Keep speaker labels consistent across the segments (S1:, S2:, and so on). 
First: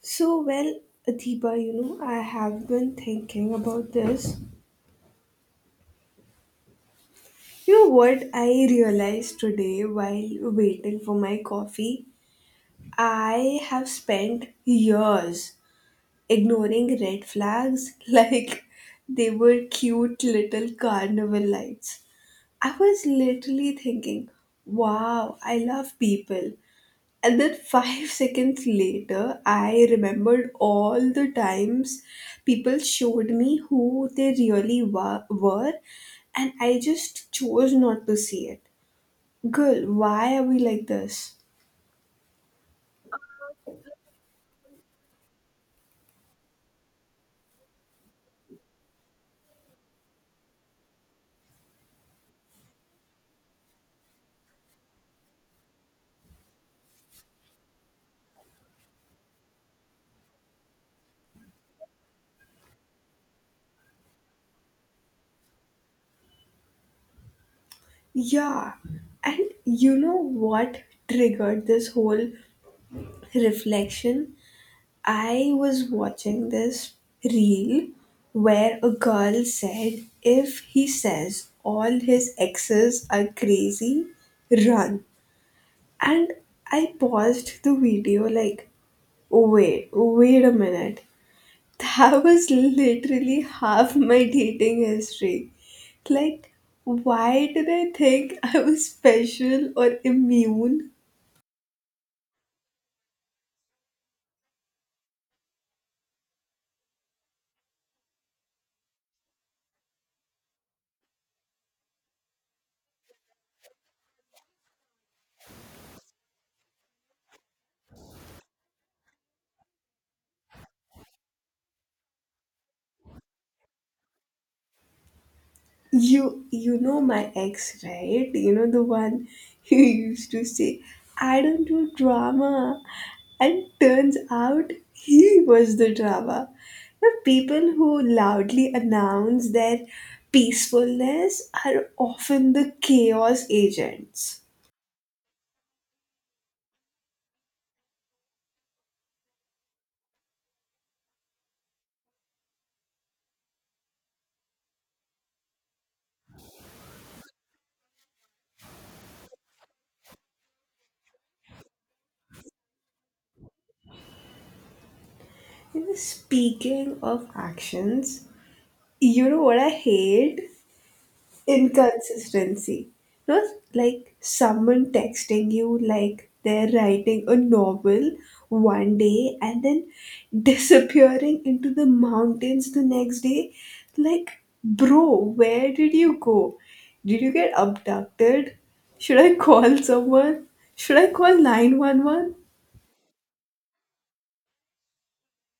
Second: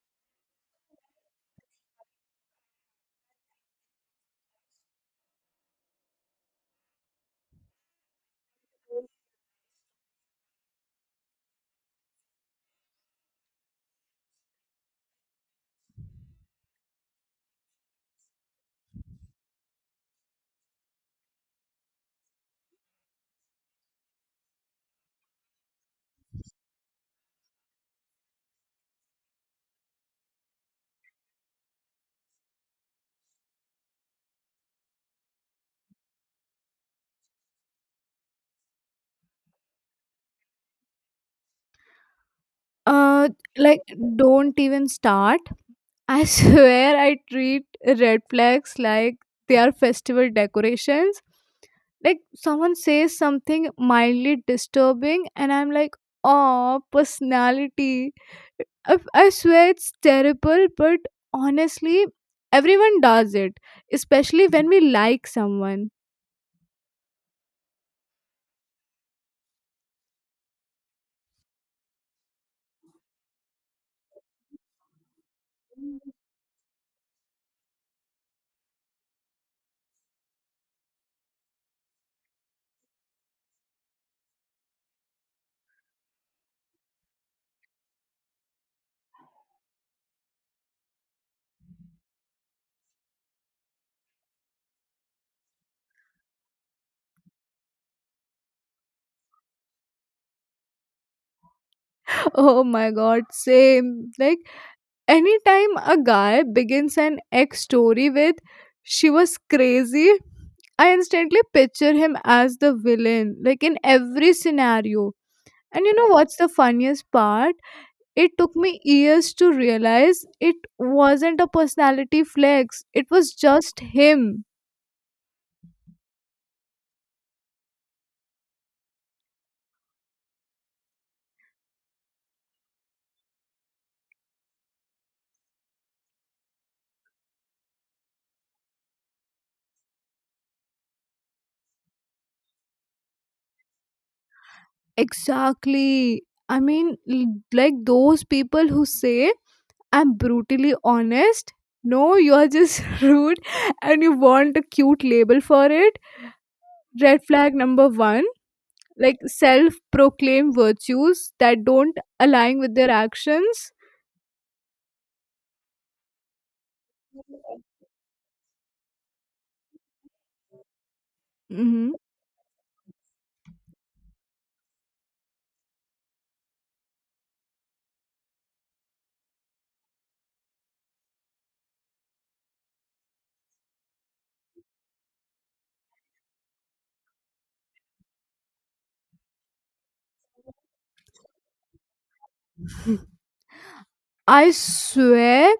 S1: So, well, Adiba, you know, I have been thinking about this. You know what I realized today while waiting for my coffee? I have spent years ignoring red flags like they were cute little carnival lights. I was literally thinking, wow, I love people. And then five seconds later, I remembered all the times people showed me who they really were, and I just chose not to see it. Girl, why are we like this?
S2: Uh, like don't even start. I swear I treat red flags like they are festival decorations. Like someone says something mildly disturbing, and I'm like, oh, personality. I swear it's terrible, but honestly, everyone does it, especially when we like someone.
S1: Yeah, and you know what triggered this whole reflection? I was watching this reel where a girl said, if he says all his exes are crazy, run. And I paused the video like, oh, wait, wait a minute. That was literally half my dating history. Like, why did I think I was special or immune?
S2: Oh my god, same. Like anytime a guy begins an ex story with, she was crazy, I instantly picture him as the villain, like in every scenario. And you know what's the funniest part? It took me years to realize it wasn't a personality flex, it was just him.
S1: You know my ex, right? You know the one who used to say, I don't do drama. And turns out he was the drama. The people who loudly announce their peacefulness are often the chaos agents.
S2: Exactly. I mean, like those people who say, I'm brutally honest. No, you're just rude and you want a cute label for it. Red flag number one, like self proclaimed virtues that don't align with their actions.
S1: You know, speaking of actions, you know what I hate?
S2: Hmm
S1: Inconsistency. Not like someone texting you like they're writing a novel one day and then disappearing into the mountains the next day. Like, bro, where did you go? Did you get abducted? Should I call someone? Should I call 911?
S2: I swear,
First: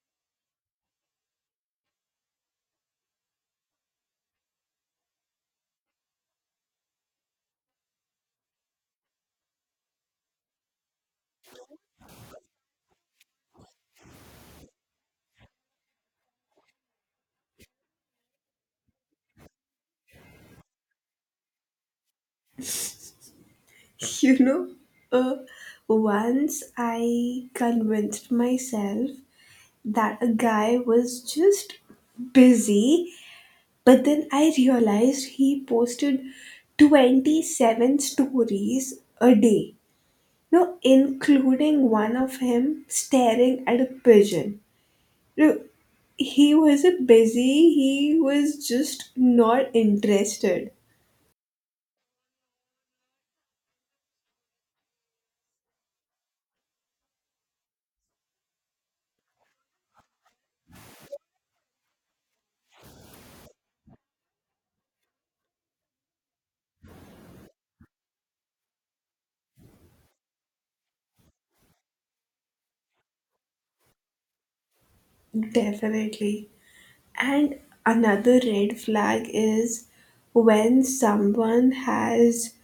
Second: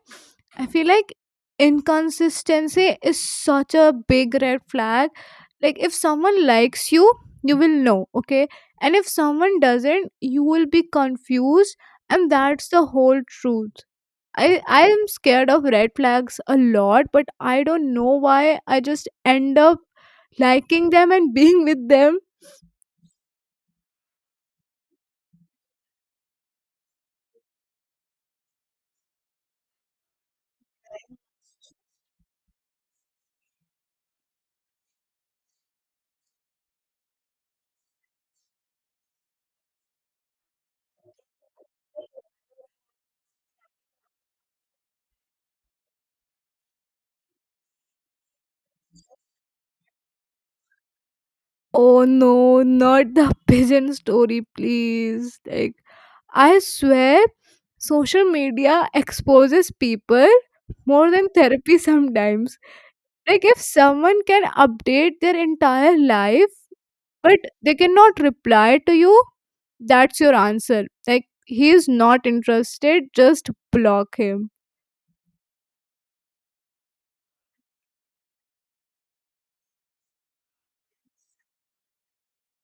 S2: I feel like inconsistency is such a big red flag. Like if someone likes you, you will know, okay? And if someone doesn't, you will be confused, and that's the whole truth. I i am scared of red flags a lot, but I don't know why. I just end up liking them and being with them.
S1: You know, uh, once I convinced myself that a guy was just busy, but then I realized he posted 27 stories a day, no including one of him staring at a pigeon. No, he wasn't busy, he was just not interested.
S2: Oh no, not the pigeon story, please. Like I swear, social media exposes people more than therapy sometimes. Like if someone can update their entire life, but they cannot reply to you, that's your answer. Like he is not interested, just block him.
S1: Definitely. And another red flag is when someone has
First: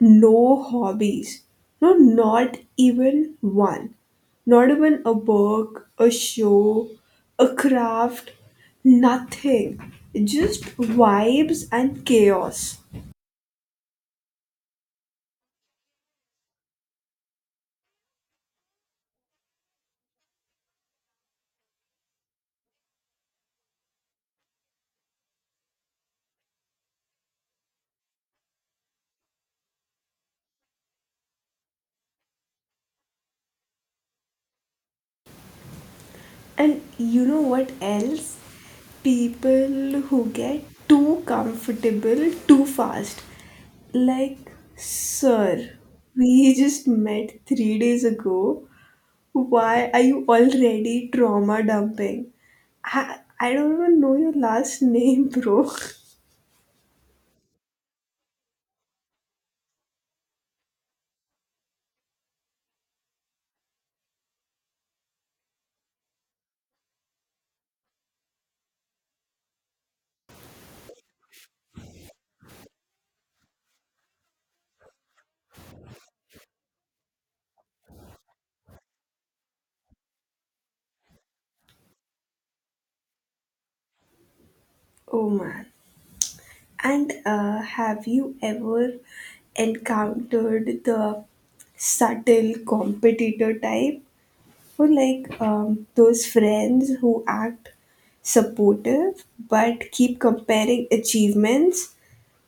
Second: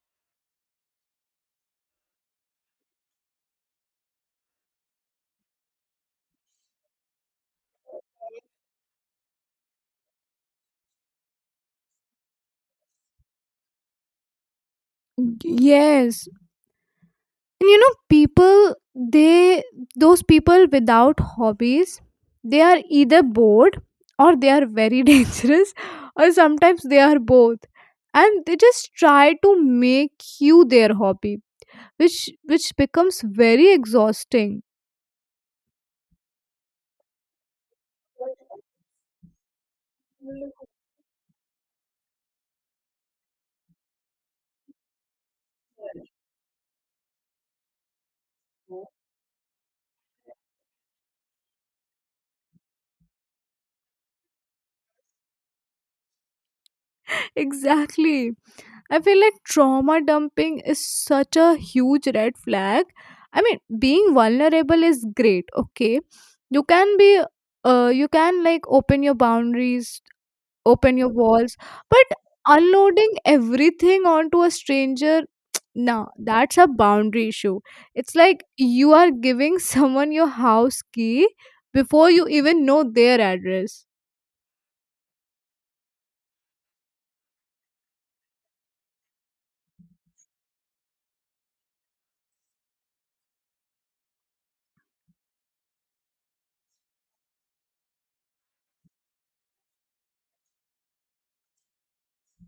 S1: no hobbies. No, not even one. Not even a book, a show, a craft, nothing. Just vibes and chaos.
S2: Yes. And you know, those people without hobbies, they are either bored or they are very dangerous, or sometimes they are both. And they just try to make you their hobby, which becomes very exhausting.
S1: And you know what else? People who get too comfortable too fast. Like, sir, we just met three days ago. Why are you already trauma dumping? I don't even know your last name, bro.
S2: Exactly, I feel like trauma dumping is such a huge red flag. I mean, being vulnerable is great, okay? You can be you can like open your boundaries, open your walls, but unloading everything onto a stranger, nah, that's a boundary issue. It's like you are giving someone your house key before you even know their address.
S1: Oh man. And have you ever encountered the subtle competitor type? For like those friends who act supportive but keep comparing achievements,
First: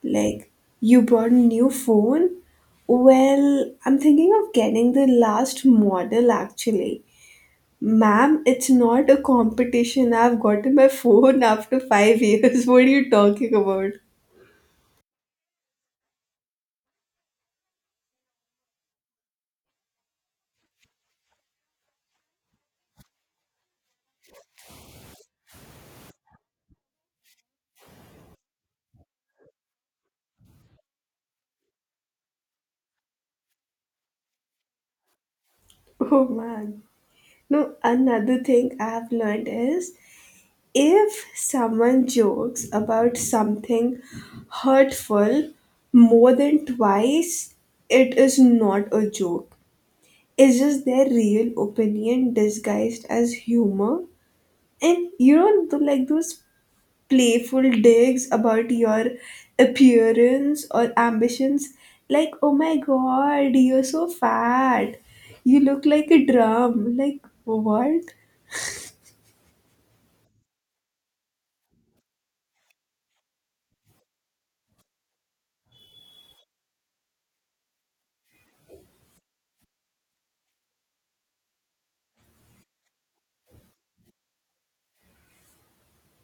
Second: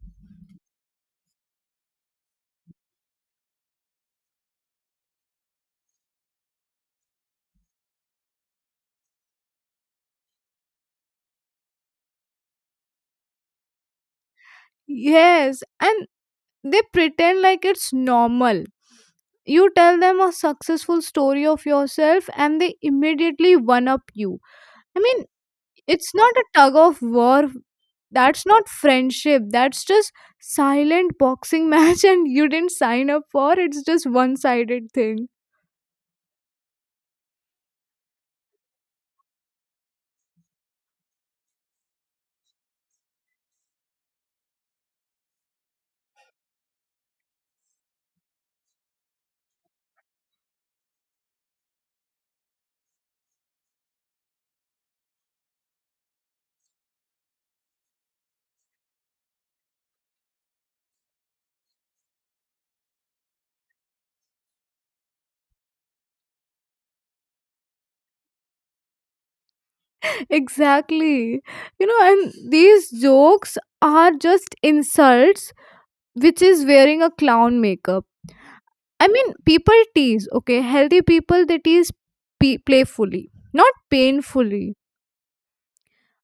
S1: like, you bought a new phone. Well, I'm thinking of getting the last model actually. Ma'am, it's not a competition, I've gotten my phone after five years. What are you talking about?
S2: Yes, and they pretend like it's normal. You tell them a successful story of yourself and they immediately one up you. I mean, it's not a tug of war. That's not friendship, that's just silent boxing match and you didn't sign up for it's just one sided thing.
S1: Oh man. No, another thing I've learned is if someone jokes about something hurtful more than twice, it is not a joke. It's just their real opinion disguised as humor. And you know, like those playful digs about your appearance or ambitions, like, oh my god, you're so fat, you look like a drum. Like, what?
S2: Exactly, you know, and these jokes are just insults which is wearing a clown makeup. I mean, people tease, okay? Healthy people, they tease playfully, not painfully.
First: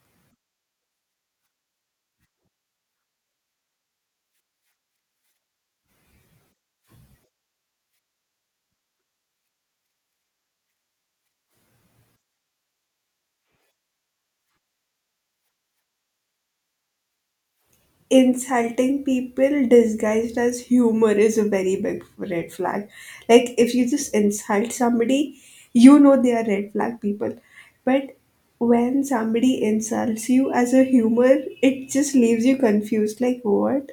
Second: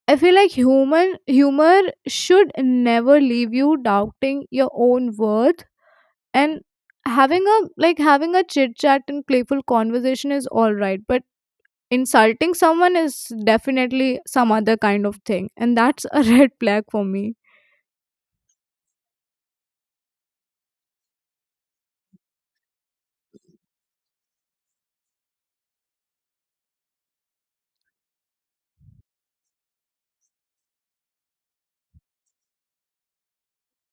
S2: I feel like human humor should never leave you doubting your own worth, and having a like having a chit chat and playful conversation is all right, but insulting someone is definitely some other kind of thing and that's a red flag for me.
S1: Insulting people disguised as humor is a very big red flag. Like if you just insult somebody, you know they are red flag people. But when somebody insults you as a humor, it just leaves you confused. Like what?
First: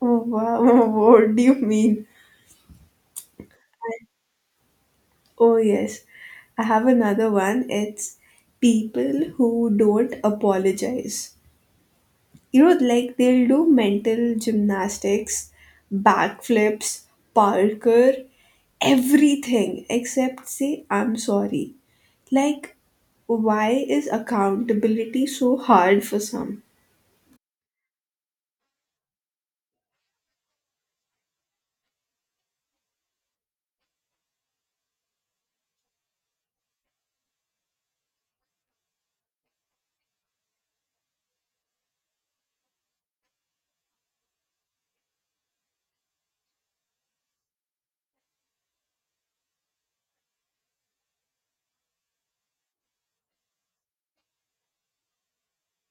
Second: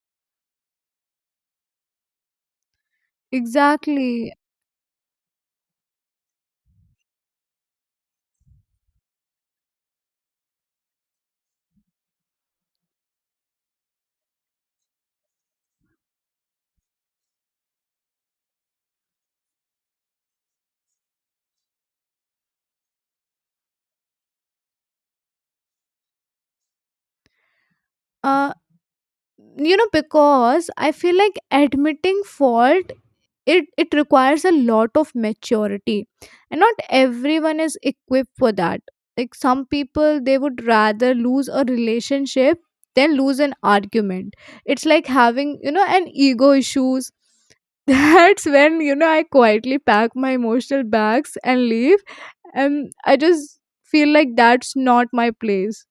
S1: Wha- What do you mean?
S2: Exactly.
S1: Oh yes, I have another one. It's people who don't apologize. You know, like they'll do mental gymnastics, backflips, parkour, everything except say I'm sorry. Like, why is accountability so hard for some?
S2: Uh you know, because I feel like admitting fault, it requires a lot of maturity, and not everyone is equipped for that. Like some people, they would rather lose a relationship than lose an argument. It's like having, you know, an ego issues. That's when, you know, I quietly pack my emotional bags and leave. And I just feel like that's not my place.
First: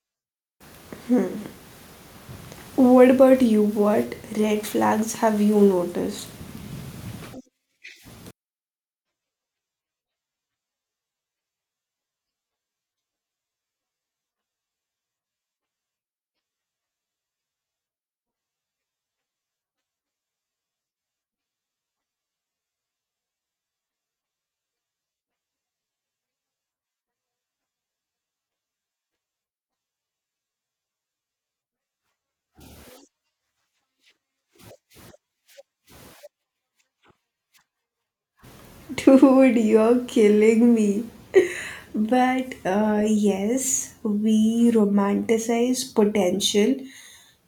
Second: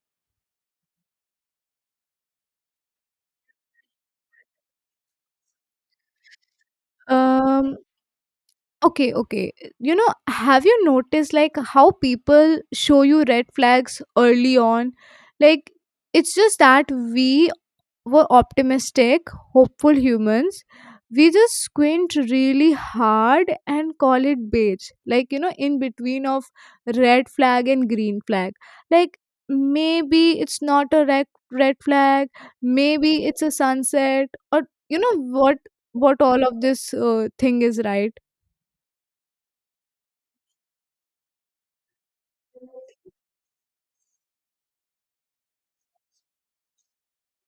S1: What about you, what red flags have you noticed?
S2: um Okay, okay. You know, have you noticed like how people show you red flags early on? Like, it's just that we were optimistic, hopeful humans. We just squint really hard and call it beige. Like, you know, in between of red flag and green flag. Like, maybe it's not a red flag, maybe it's a sunset, or you know what all of this thing is, right?
S1: Dude, you're killing me. But yes, we romanticize potential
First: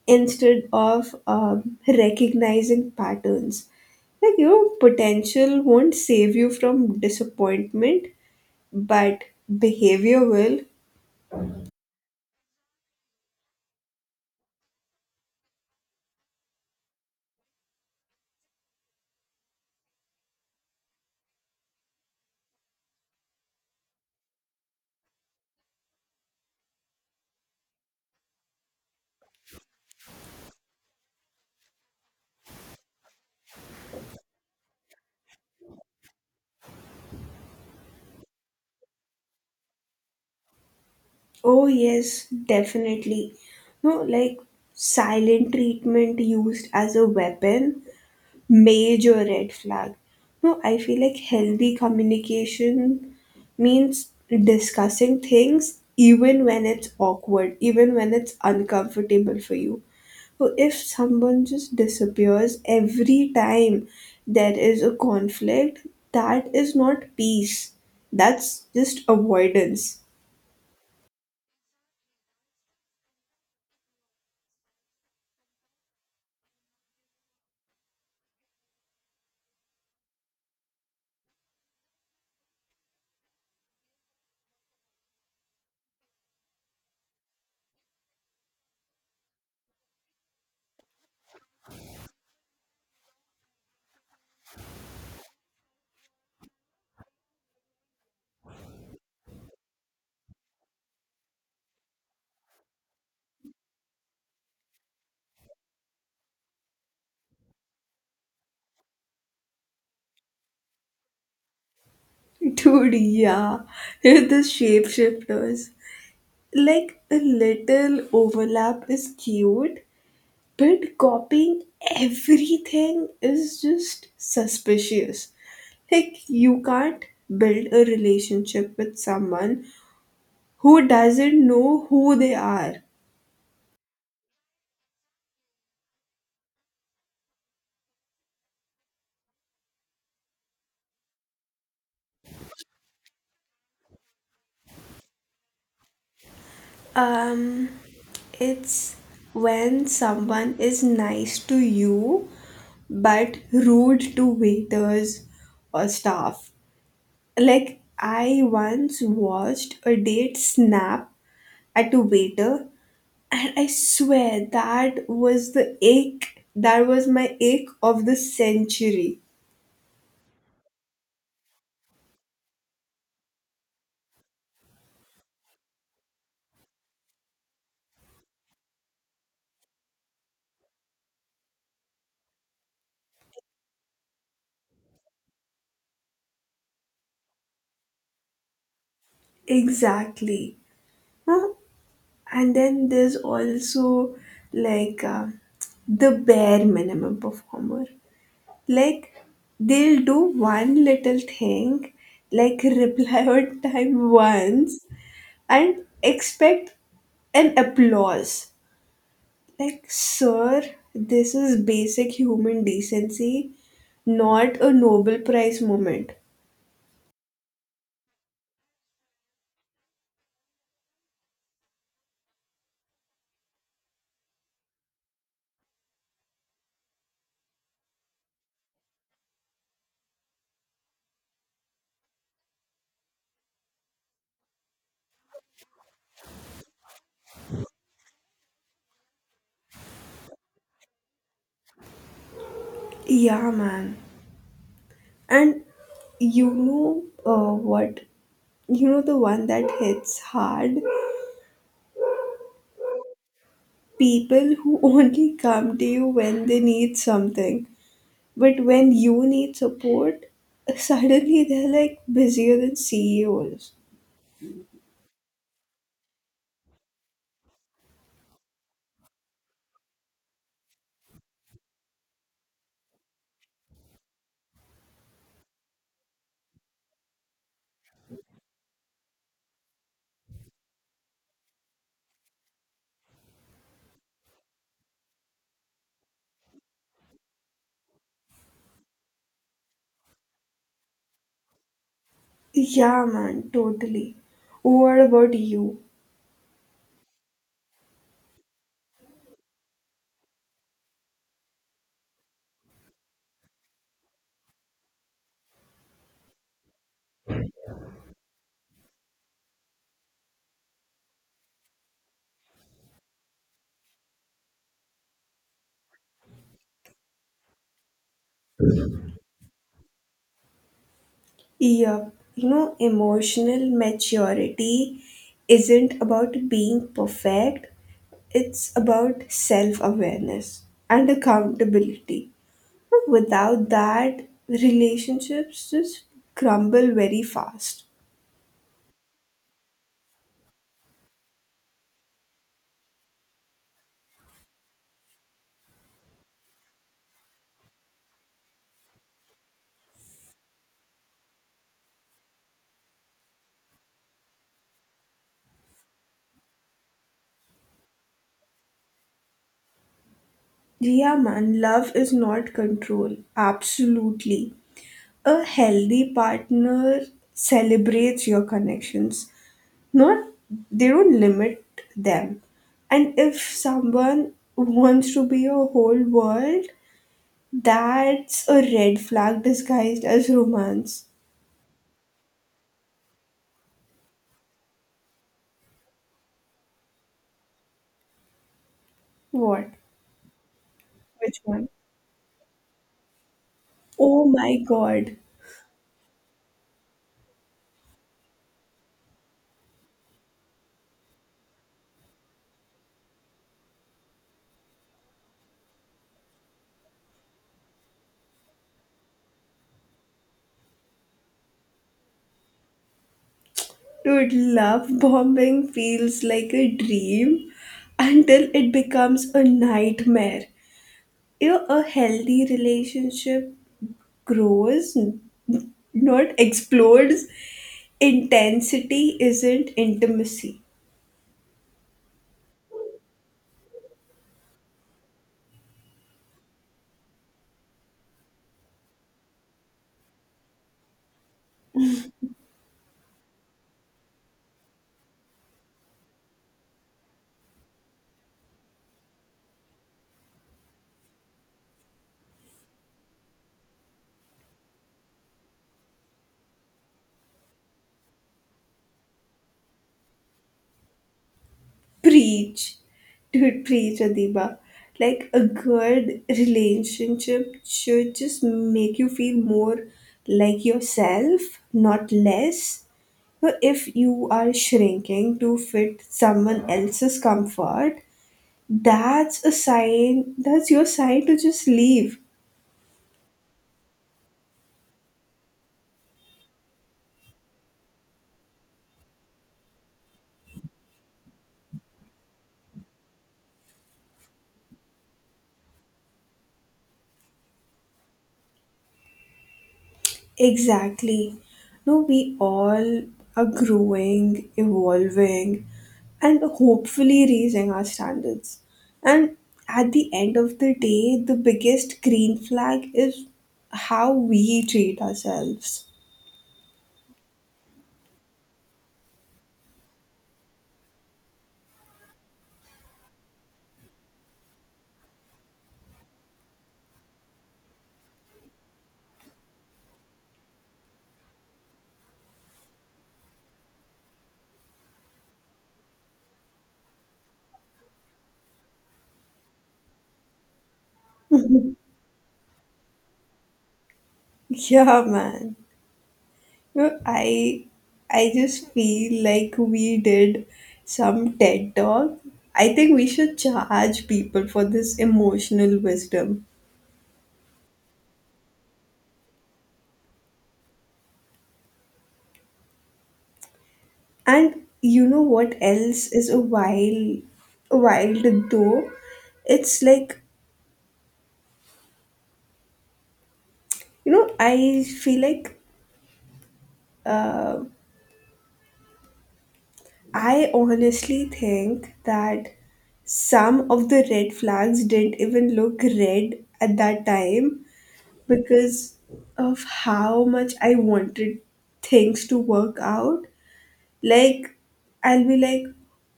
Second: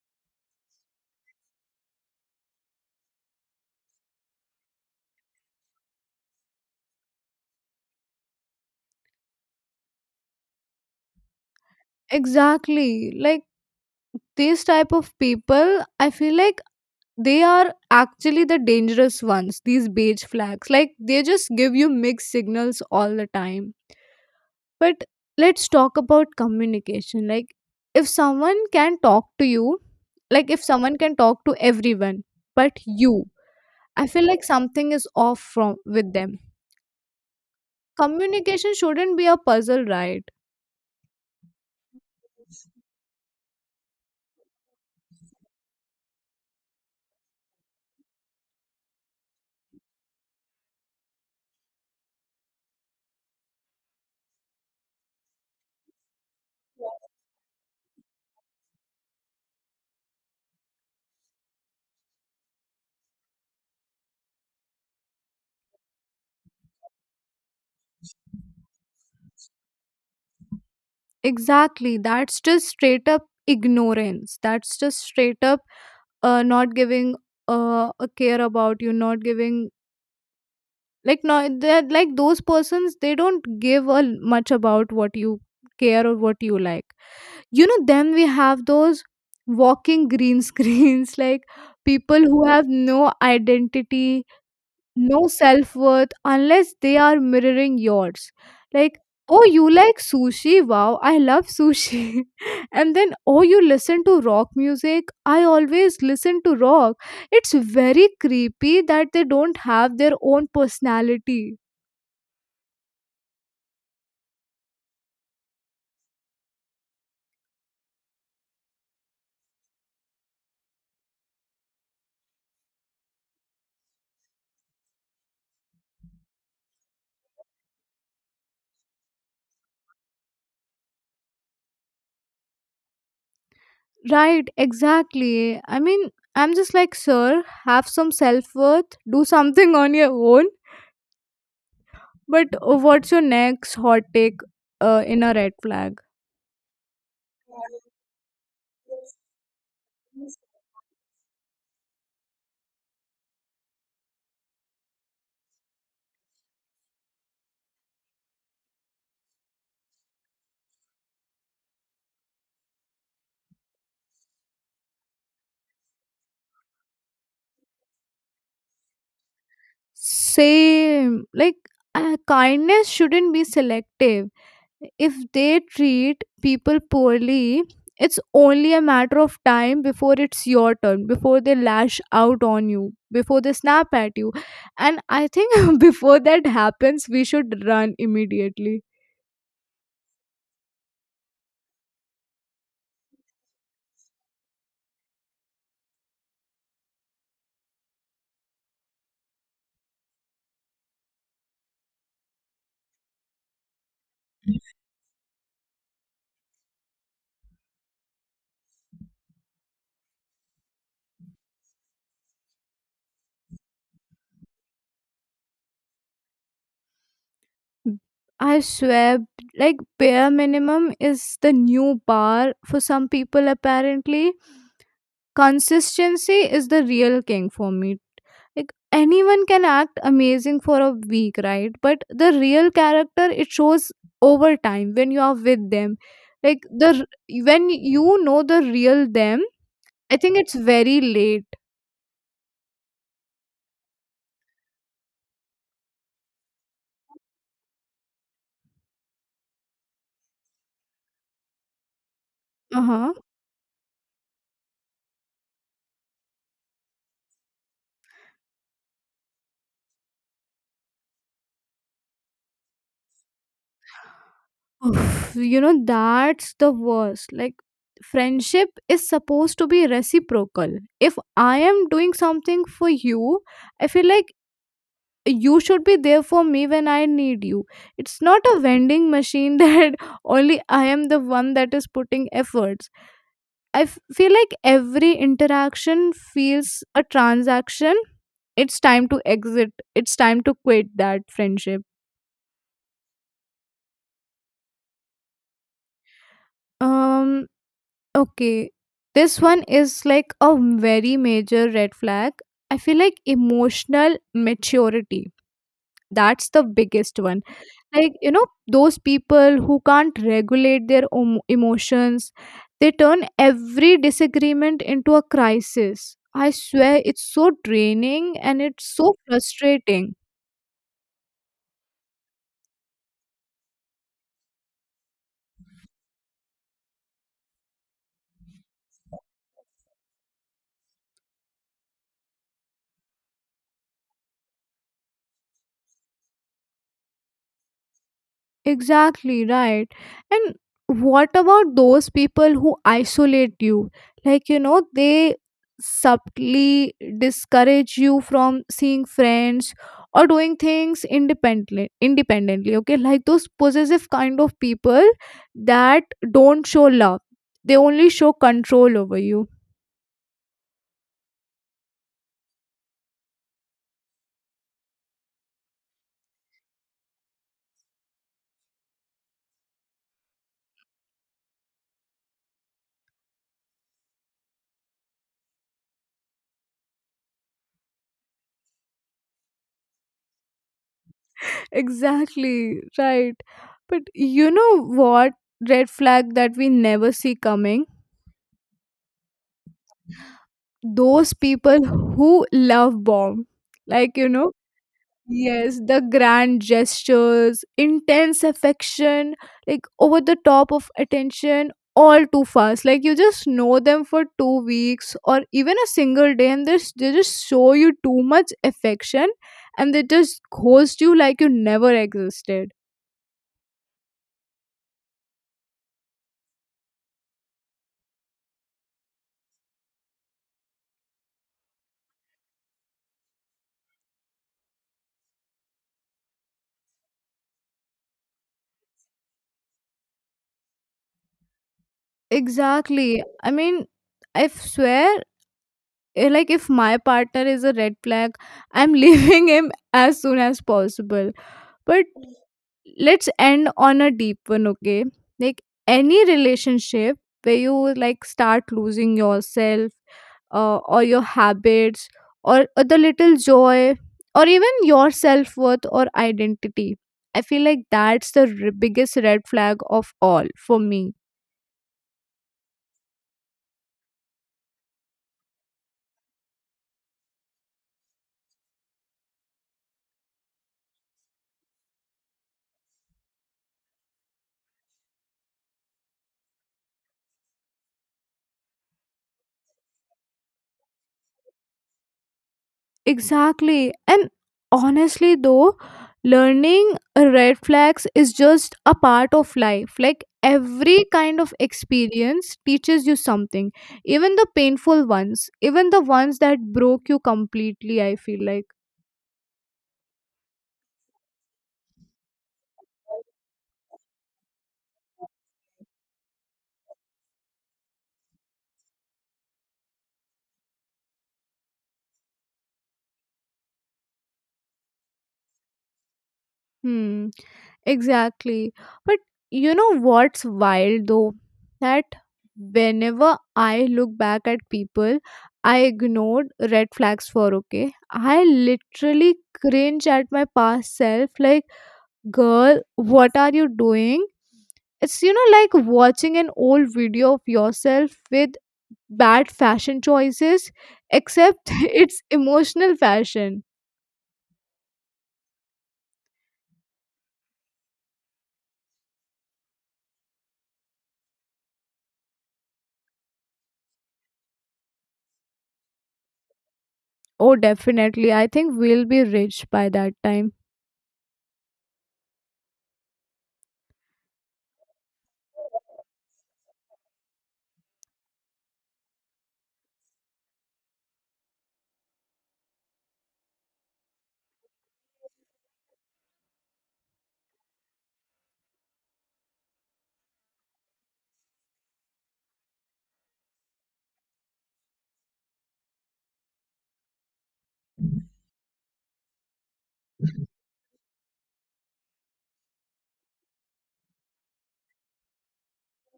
S1: instead of recognizing patterns. Like, your potential won't save you from disappointment, but behavior will.
S2: Exactly. Like these type of people, I feel like they are actually the dangerous ones, these beige flags. Like they just give you mixed signals all the time. But let's talk about communication. Like if someone can talk to you, like if someone can talk to everyone but you, I feel like something is off from with them. Communication shouldn't be a puzzle, right?
S1: Oh, yes, definitely. No, like silent treatment used as a weapon. Major red flag. No, I feel like healthy communication means discussing things even when it's awkward, even when it's uncomfortable for you. So if someone just disappears every time there is a conflict, that is not peace. That's just avoidance.
S2: Exactly. That's just straight up ignorance. That's just straight up not giving a care about you, not giving, like no, they're like those persons, they don't give a much about what you care or what you like. You know, then we have those walking green screens, like people who have no identity, no self worth unless they are mirroring yours. Like, oh, you like sushi? Wow, I love sushi. And then, oh, you listen to rock music? I always listen to rock. It's very creepy that they don't have their own personality.
S1: Dude, yeah. The shapeshifters. Like a little overlap is cute, but copying everything is just suspicious. Like, you can't build a relationship with someone who doesn't know who they are.
S2: Right, exactly. I mean, I'm just like, sir, have some self worth, do something on your own. But what's your next hot take in a red flag?
S1: Um, it's when someone is nice to you but rude to waiters or staff. Like, I once watched a date snap at a waiter. And I swear that was the ache, that was my ache of the century.
S2: Same. Like, kindness shouldn't be selective. If they treat people poorly, it's only a matter of time before it's your turn, before they lash out on you, before they snap at you. And I think before that happens, we should run immediately.
S1: Exactly. Huh? And then there's also like the bare minimum performer. Like they'll do one little thing, like reply on time once, and expect an applause. Like, sir, this is basic human decency, not a Nobel Prize moment.
S2: I swear, like bare minimum is the new bar for some people, apparently. Consistency is the real king for me. Like anyone can act amazing for a week, right? But the real character it shows over time when you are with them. Like when you know the real them, I think it's very late.
S1: Yeah, man. And you know what? You know the one that hits hard?
S2: Uh-huh.
S1: People who only come to you when they need something. But when you need support, suddenly they're like busier than CEOs.
S2: Oof, you know that's the worst. Like friendship is supposed to be reciprocal. If I am doing something for you, I feel like you should be there for me when I need you. It's not a vending machine that only I am the one that is putting efforts. Feel like every interaction feels a transaction, it's time to exit, it's time to quit that friendship.
S1: Yeah, man, totally. What about you?
S2: um okay, this one is like a very major red flag. I feel like emotional maturity, that's the biggest one. Like, you know, those people who can't regulate their emotions, they turn every disagreement into a crisis. I swear, it's so draining and it's so frustrating.
S1: Yep. You know, emotional maturity isn't about being perfect, it's about self awareness and accountability. Without that, relationships just crumble very fast.
S2: Exactly, right. And what about those people who isolate you? Like, you know, they subtly discourage you from seeing friends or doing things independently, okay? Like those possessive kind of people that don't show love, they only show control over you.
S1: Yeah, man, love is not control. Absolutely. A healthy partner celebrates your connections, not, they don't limit them. And if someone wants to be a whole world, that's a red flag disguised as romance.
S2: Exactly, right. But you know what red flag that we never see coming?
S1: What
S2: Those
S1: which one?
S2: people who love bomb, like
S1: Oh
S2: you know.
S1: my god.
S2: Yes, the grand gestures, intense affection, like over the top of attention, all too fast, like you just know them for 2 weeks or even a single day and they just show you too much affection, and they just ghost you like you never existed.
S1: Dude, love bombing feels like a dream until it becomes a nightmare. You know, a healthy relationship grows, not explodes. Intensity isn't intimacy.
S2: Exactly, I mean, I swear, like if my partner is a red flag, I'm leaving him as soon as possible. But let's end on a deep one, okay? Like any relationship where you like start losing yourself, or your habits, or the little joy, or even your self-worth or identity, I feel like that's biggest red flag of all for me.
S1: Preach. Dude, preach, Adiba. Like a good relationship should just make you feel more like yourself, not less. So if you are shrinking to fit someone else's comfort, that's a sign, that's your sign to just leave.
S2: Exactly. And honestly, though, learning red flags is just a part of life. Like every kind of experience teaches you something, even the painful ones, even the ones that broke you completely. I feel like,
S1: Exactly. No, we all are growing, evolving, and hopefully raising our standards. And at the end of the day, the biggest green flag is how we treat ourselves.
S2: hmm. Exactly. But you know what's wild though? That whenever I look back at people I ignored red flags for, okay? I literally cringe at my past self like, girl, what are you doing? It's, you know, like watching an old video of yourself with bad fashion choices, except it's emotional fashion.
S1: Yeah, man. No, I just feel like we did some TED talk. I think we should charge people for this emotional wisdom.
S2: Oh, definitely. I think we'll be rich by that time.
S1: And you know what else is a wild though? It's like, you know, I feel like uh, I honestly think that some of the red flags didn't even look red at that time because of how much I wanted things to work out. Like, I'll be like,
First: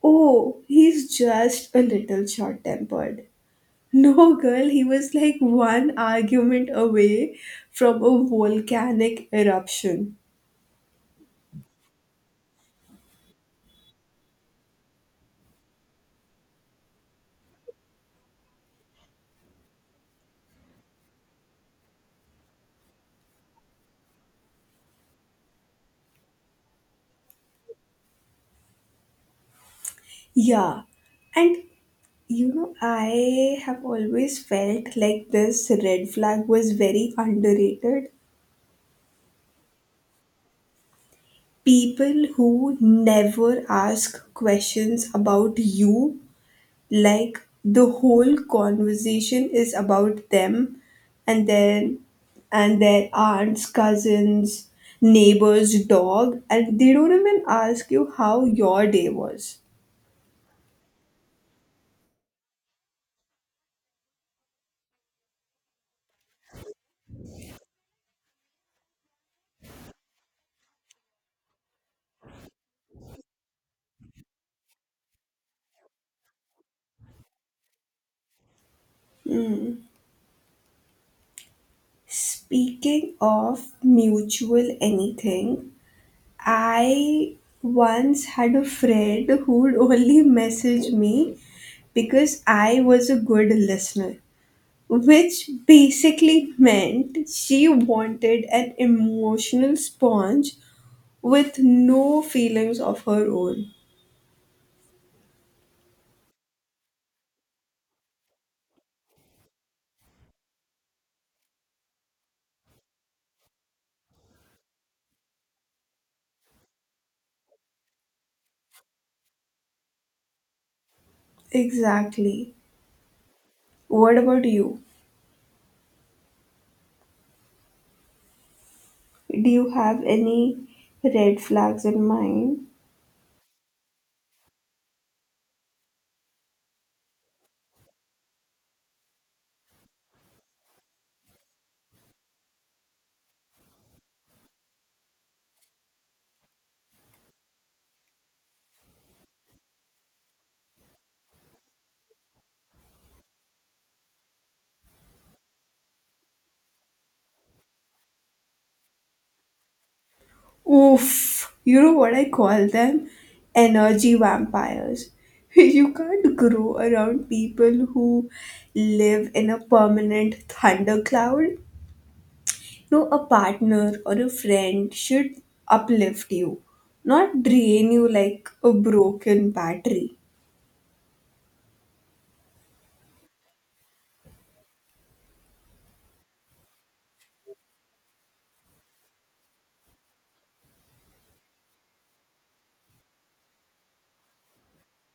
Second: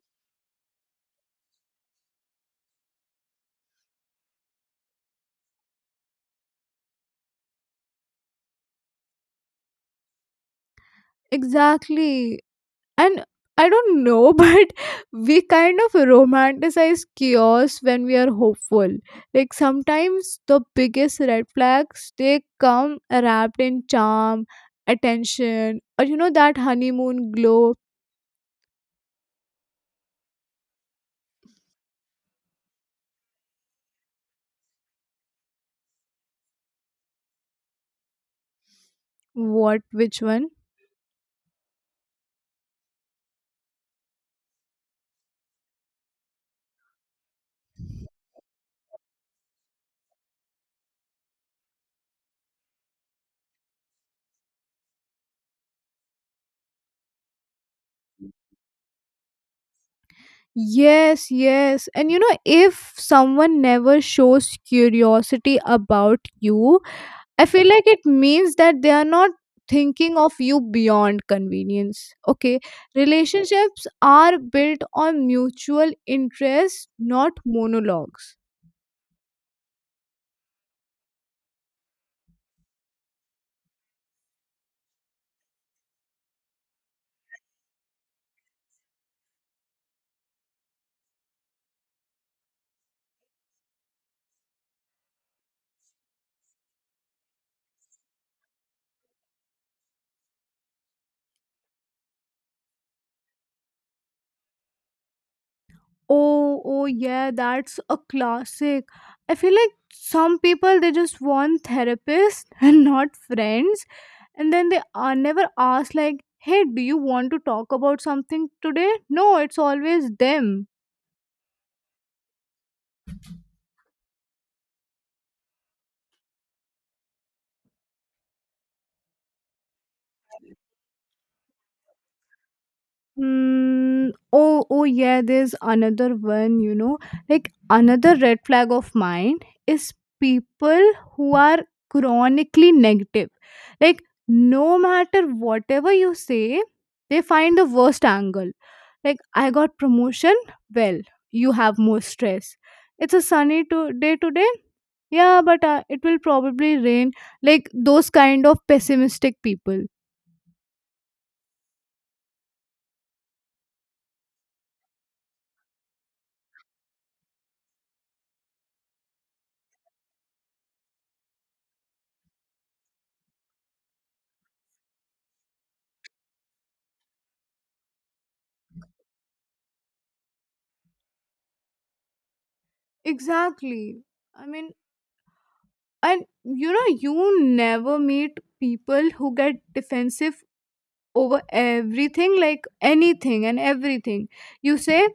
S1: oh, he's just a little short tempered. No, girl, he was like one argument away from a volcanic eruption.
S2: Exactly. And I don't know, but we kind of romanticize chaos when we are hopeful. Like sometimes the biggest red flags they come wrapped in charm, attention, or you know that honeymoon glow.
S1: Yeah, and you know, I have always felt like this red flag was very underrated.
S2: What, which one?
S1: People who never ask questions about you. Like the whole conversation is about them and then and their aunts, cousins, neighbors, dog, and they don't even ask you how your day was.
S2: Yes, yes. And you know, if someone never shows curiosity about you, I feel like it means that they are not thinking of you beyond convenience. Okay, relationships are built on mutual interest, not monologues.
S1: Speaking of mutual anything, I once had a friend who would only message me because I was a good listener, which basically meant she wanted an emotional sponge with no feelings of her own.
S2: Oh, oh yeah, that's a classic. I feel like some people they just want therapists and not friends, and then they are never ask like, "Hey, do you want to talk about something today?" No, it's always them.
S1: Exactly. What about you? Do you have any red flags in mind?
S2: Mm, oh, oh yeah, there's another one, you know. Like another red flag of mine is people who are chronically negative. Like no matter whatever you say, they find the worst angle. Like I got promotion, well, you have more stress. It's a sunny day today. Yeah, but it will probably rain. Like those kind of pessimistic people.
S1: Oof, you know what I call them? Energy vampires. You can't grow around people who live in a permanent thundercloud. No, a partner or a friend should uplift you, not drain you like a broken battery.
S2: Exactly. I mean, and you know, you never meet people who get defensive over everything, like anything and everything you say,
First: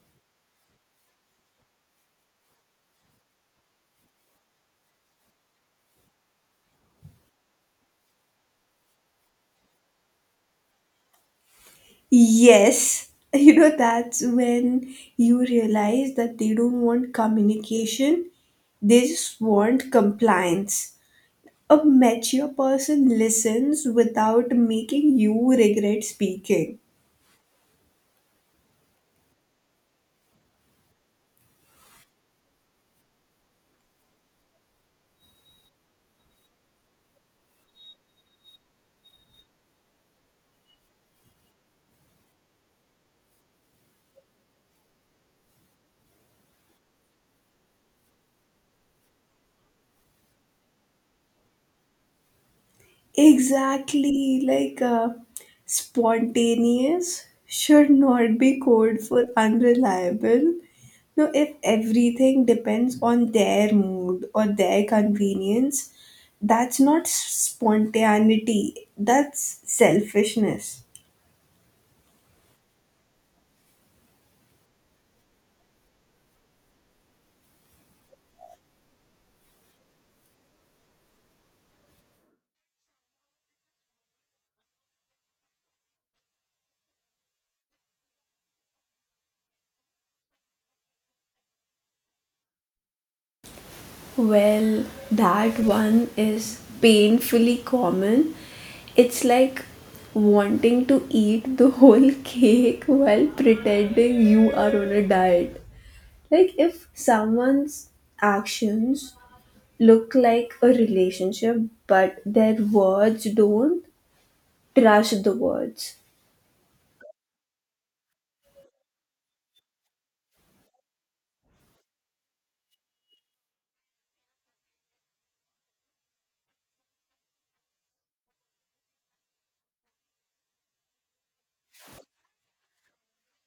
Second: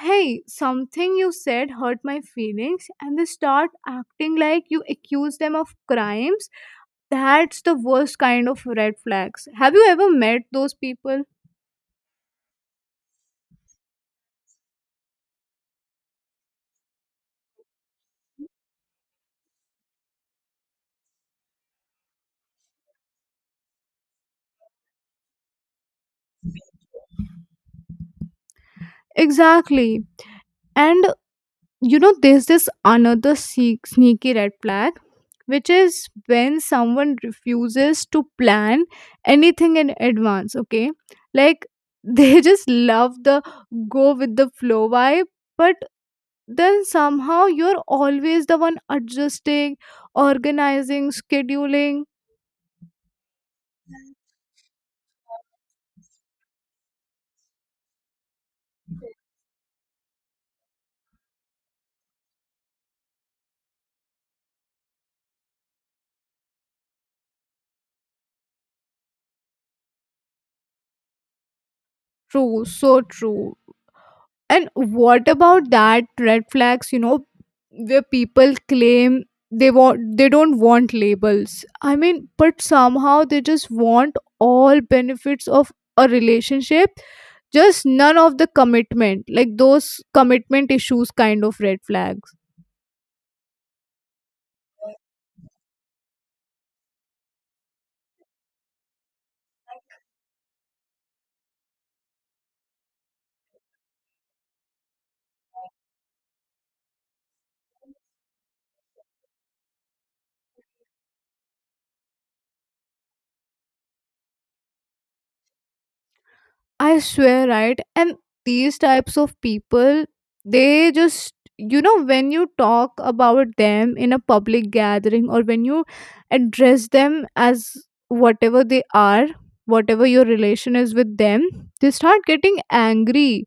S2: hey something you said hurt my feelings, and they start acting like you accuse them of crimes. That's the worst kind of red flags, have you ever met those people?
S1: Yes, you know, that's when you realize that they don't want communication, they just want compliance. A mature person listens without making you regret speaking.
S2: Exactly. And you know, there's this another sneaky red flag, which is when someone refuses to plan anything in advance, okay? Like they just love the go with the flow vibe, but then somehow you're always the one adjusting, organizing, scheduling.
S1: Exactly, like spontaneous should not be code for unreliable. Now, if everything depends on their mood or their convenience, that's not spontaneity, that's selfishness.
S2: True, so true. And what about that red flags, you know, where people claim they don't want labels. I mean, but somehow they just want all benefits of a relationship, just none of the commitment. Like those commitment issues kind of red flags.
S1: Well, that one is painfully common. It's like wanting to eat the whole cake while pretending you are on a diet. Like if someone's actions look like a relationship but their words don't, trash the words.
S2: I swear, right? And these types of people, they just, you know, when you talk about them in a public gathering or when you address them as whatever they are, whatever your relation is with them, they start getting angry.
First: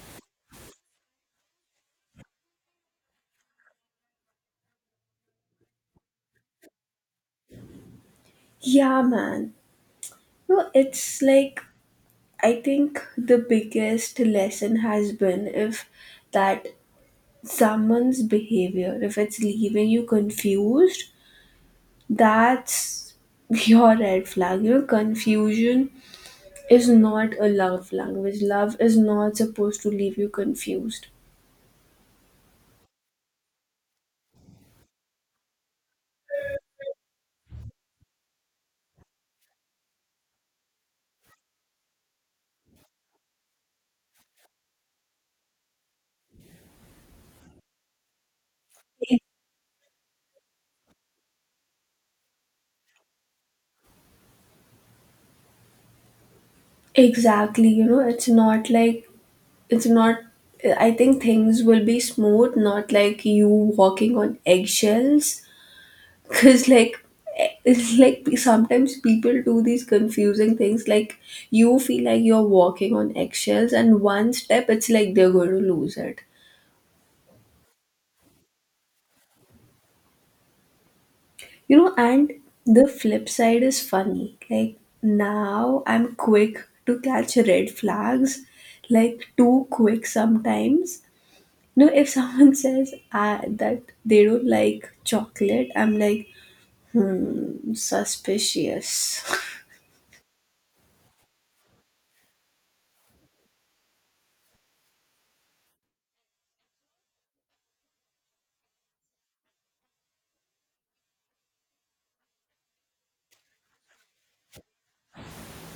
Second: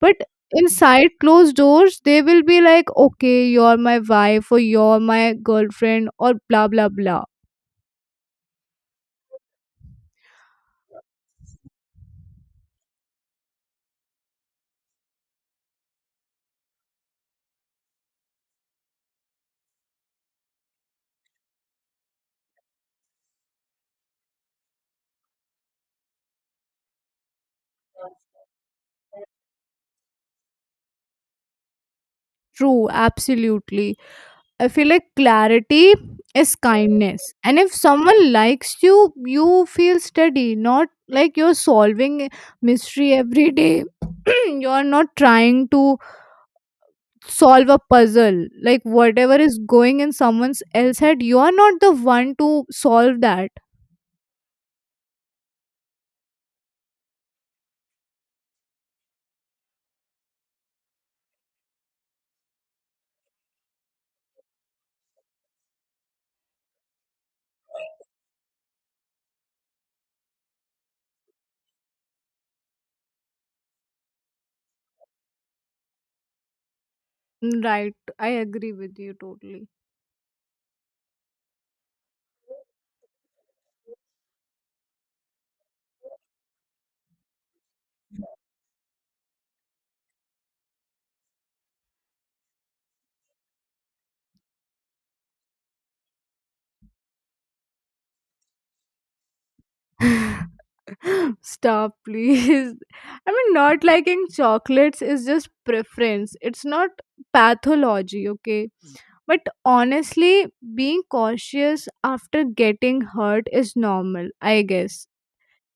S2: But inside closed doors, they will be like, okay, you're my wife or you're my girlfriend or blah, blah, blah.
S1: Yeah, man. No, it's like I think the biggest lesson has been if that someone's behavior if it's leaving you confused, that's your red flag. You know, confusion is not a love language. Love is not supposed to leave you confused.
S2: True, absolutely. I feel like clarity is kindness. And if someone likes you, you feel steady, not like you're solving a mystery every day. You're not trying to solve a puzzle. Like whatever is going in someone's else head, you're not the one to solve that.
S1: Exactly, you know, it's not I think things will be smooth, not like you walking on eggshells cuz like it's like sometimes people do these confusing things, like you feel like you're walking on eggshells and one step it's like they're going to lose it.
S2: Mm, right. I agree with you totally.
S1: You know, and the flip side is funny. Like now I'm quick to catch red flags, like too quick sometimes. No, if someone says that they don't like chocolate, I'm like, hmm, suspicious.
S2: Stop, please. I mean, not liking chocolates is just preference. It's not pathology, okay? But honestly, being cautious after getting hurt is normal, I guess.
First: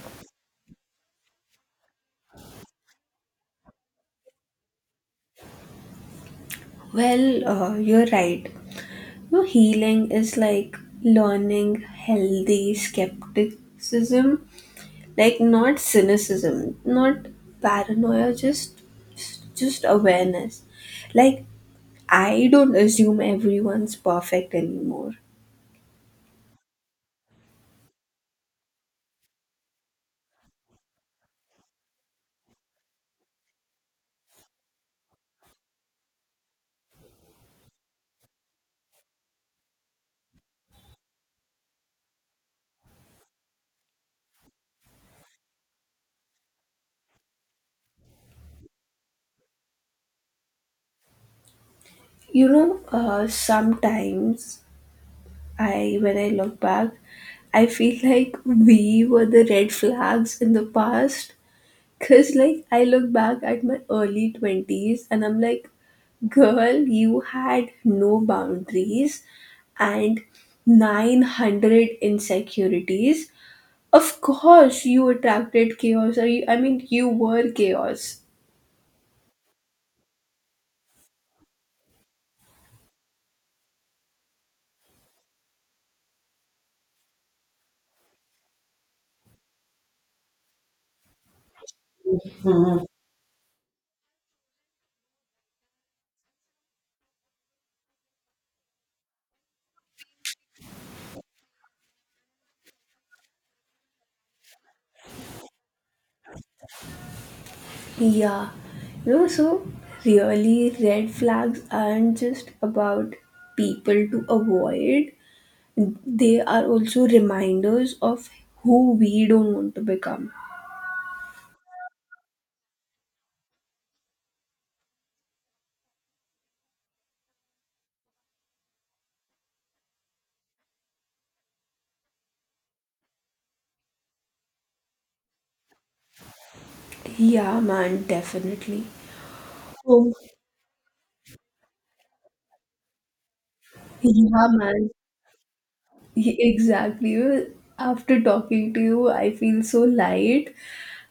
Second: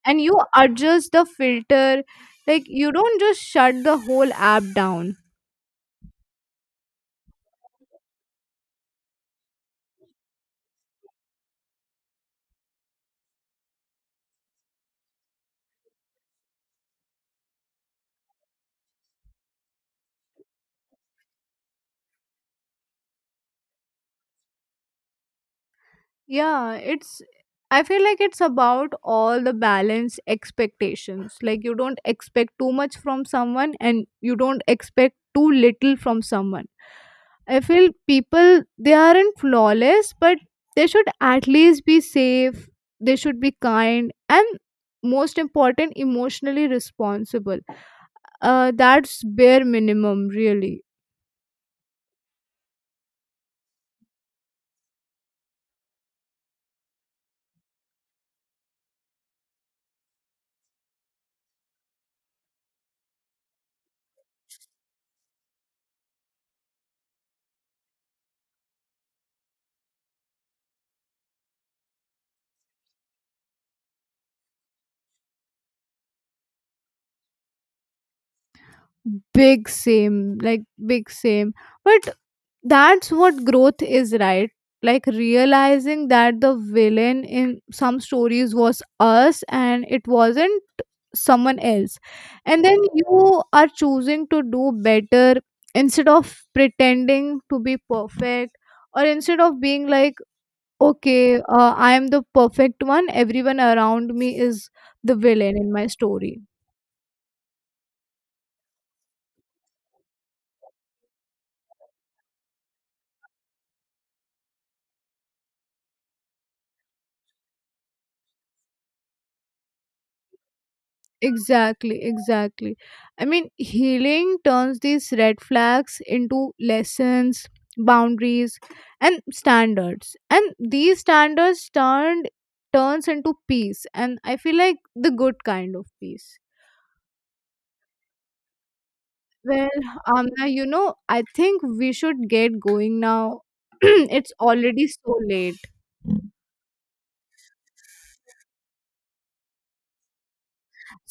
S2: And you adjust the filter, like, you don't just shut the whole app down.
S1: Well, you're right. No, healing is like learning healthy skepticism, like not cynicism, not paranoia, just awareness. Like I don't assume everyone's perfect anymore.
S2: Yeah, it's, I feel like it's about all the balance expectations, like you don't expect too much from someone and you don't expect too little from someone. I feel people they aren't flawless, but they should at least be safe, they should be kind and most important emotionally responsible. That's bare minimum really.
S1: You know, sometimes I when I look back, I feel like we were the red flags in the past. Cause like I look back at my early twenties and I'm like, girl, you had no boundaries and 900 insecurities. Of course, you attracted chaos. Or you, I mean, you were chaos.
S2: Big same. But that's what growth is, right? Like realizing that the villain in some stories was us and it wasn't someone else, and then you are choosing to do better instead of pretending to be perfect, or instead of being like, okay I am the perfect one, everyone around me is the villain in my story.
S1: Yeah. You know, so really, red flags aren't just about people to avoid, they are also reminders of who we don't want to become.
S2: Exactly, exactly. I mean, healing turns these red flags into lessons, boundaries, and standards. And these standards turned turns into peace. And I feel like the good kind of peace.
S1: Yeah, man, definitely.
S2: Well,
S1: Um,
S2: Amna, you know, I think we should get going now. It's
S1: yeah,
S2: already
S1: man,
S2: so late.
S1: Exactly. Well, after talking to you, I feel so light,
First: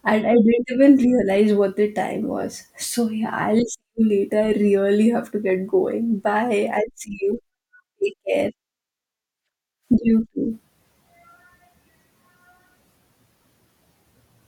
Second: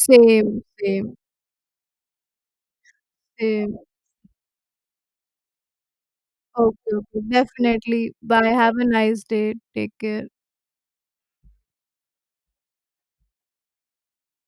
S1: and I
S2: Same,
S1: didn't even realize what the time was. So, yeah, I'll
S2: same.
S1: see you later. I really have to get going. Bye.
S2: Okay,
S1: I'll see
S2: okay.
S1: you.
S2: Definitely.
S1: Take
S2: Bye.
S1: care.
S2: Have a nice day. Take care.
S1: You too.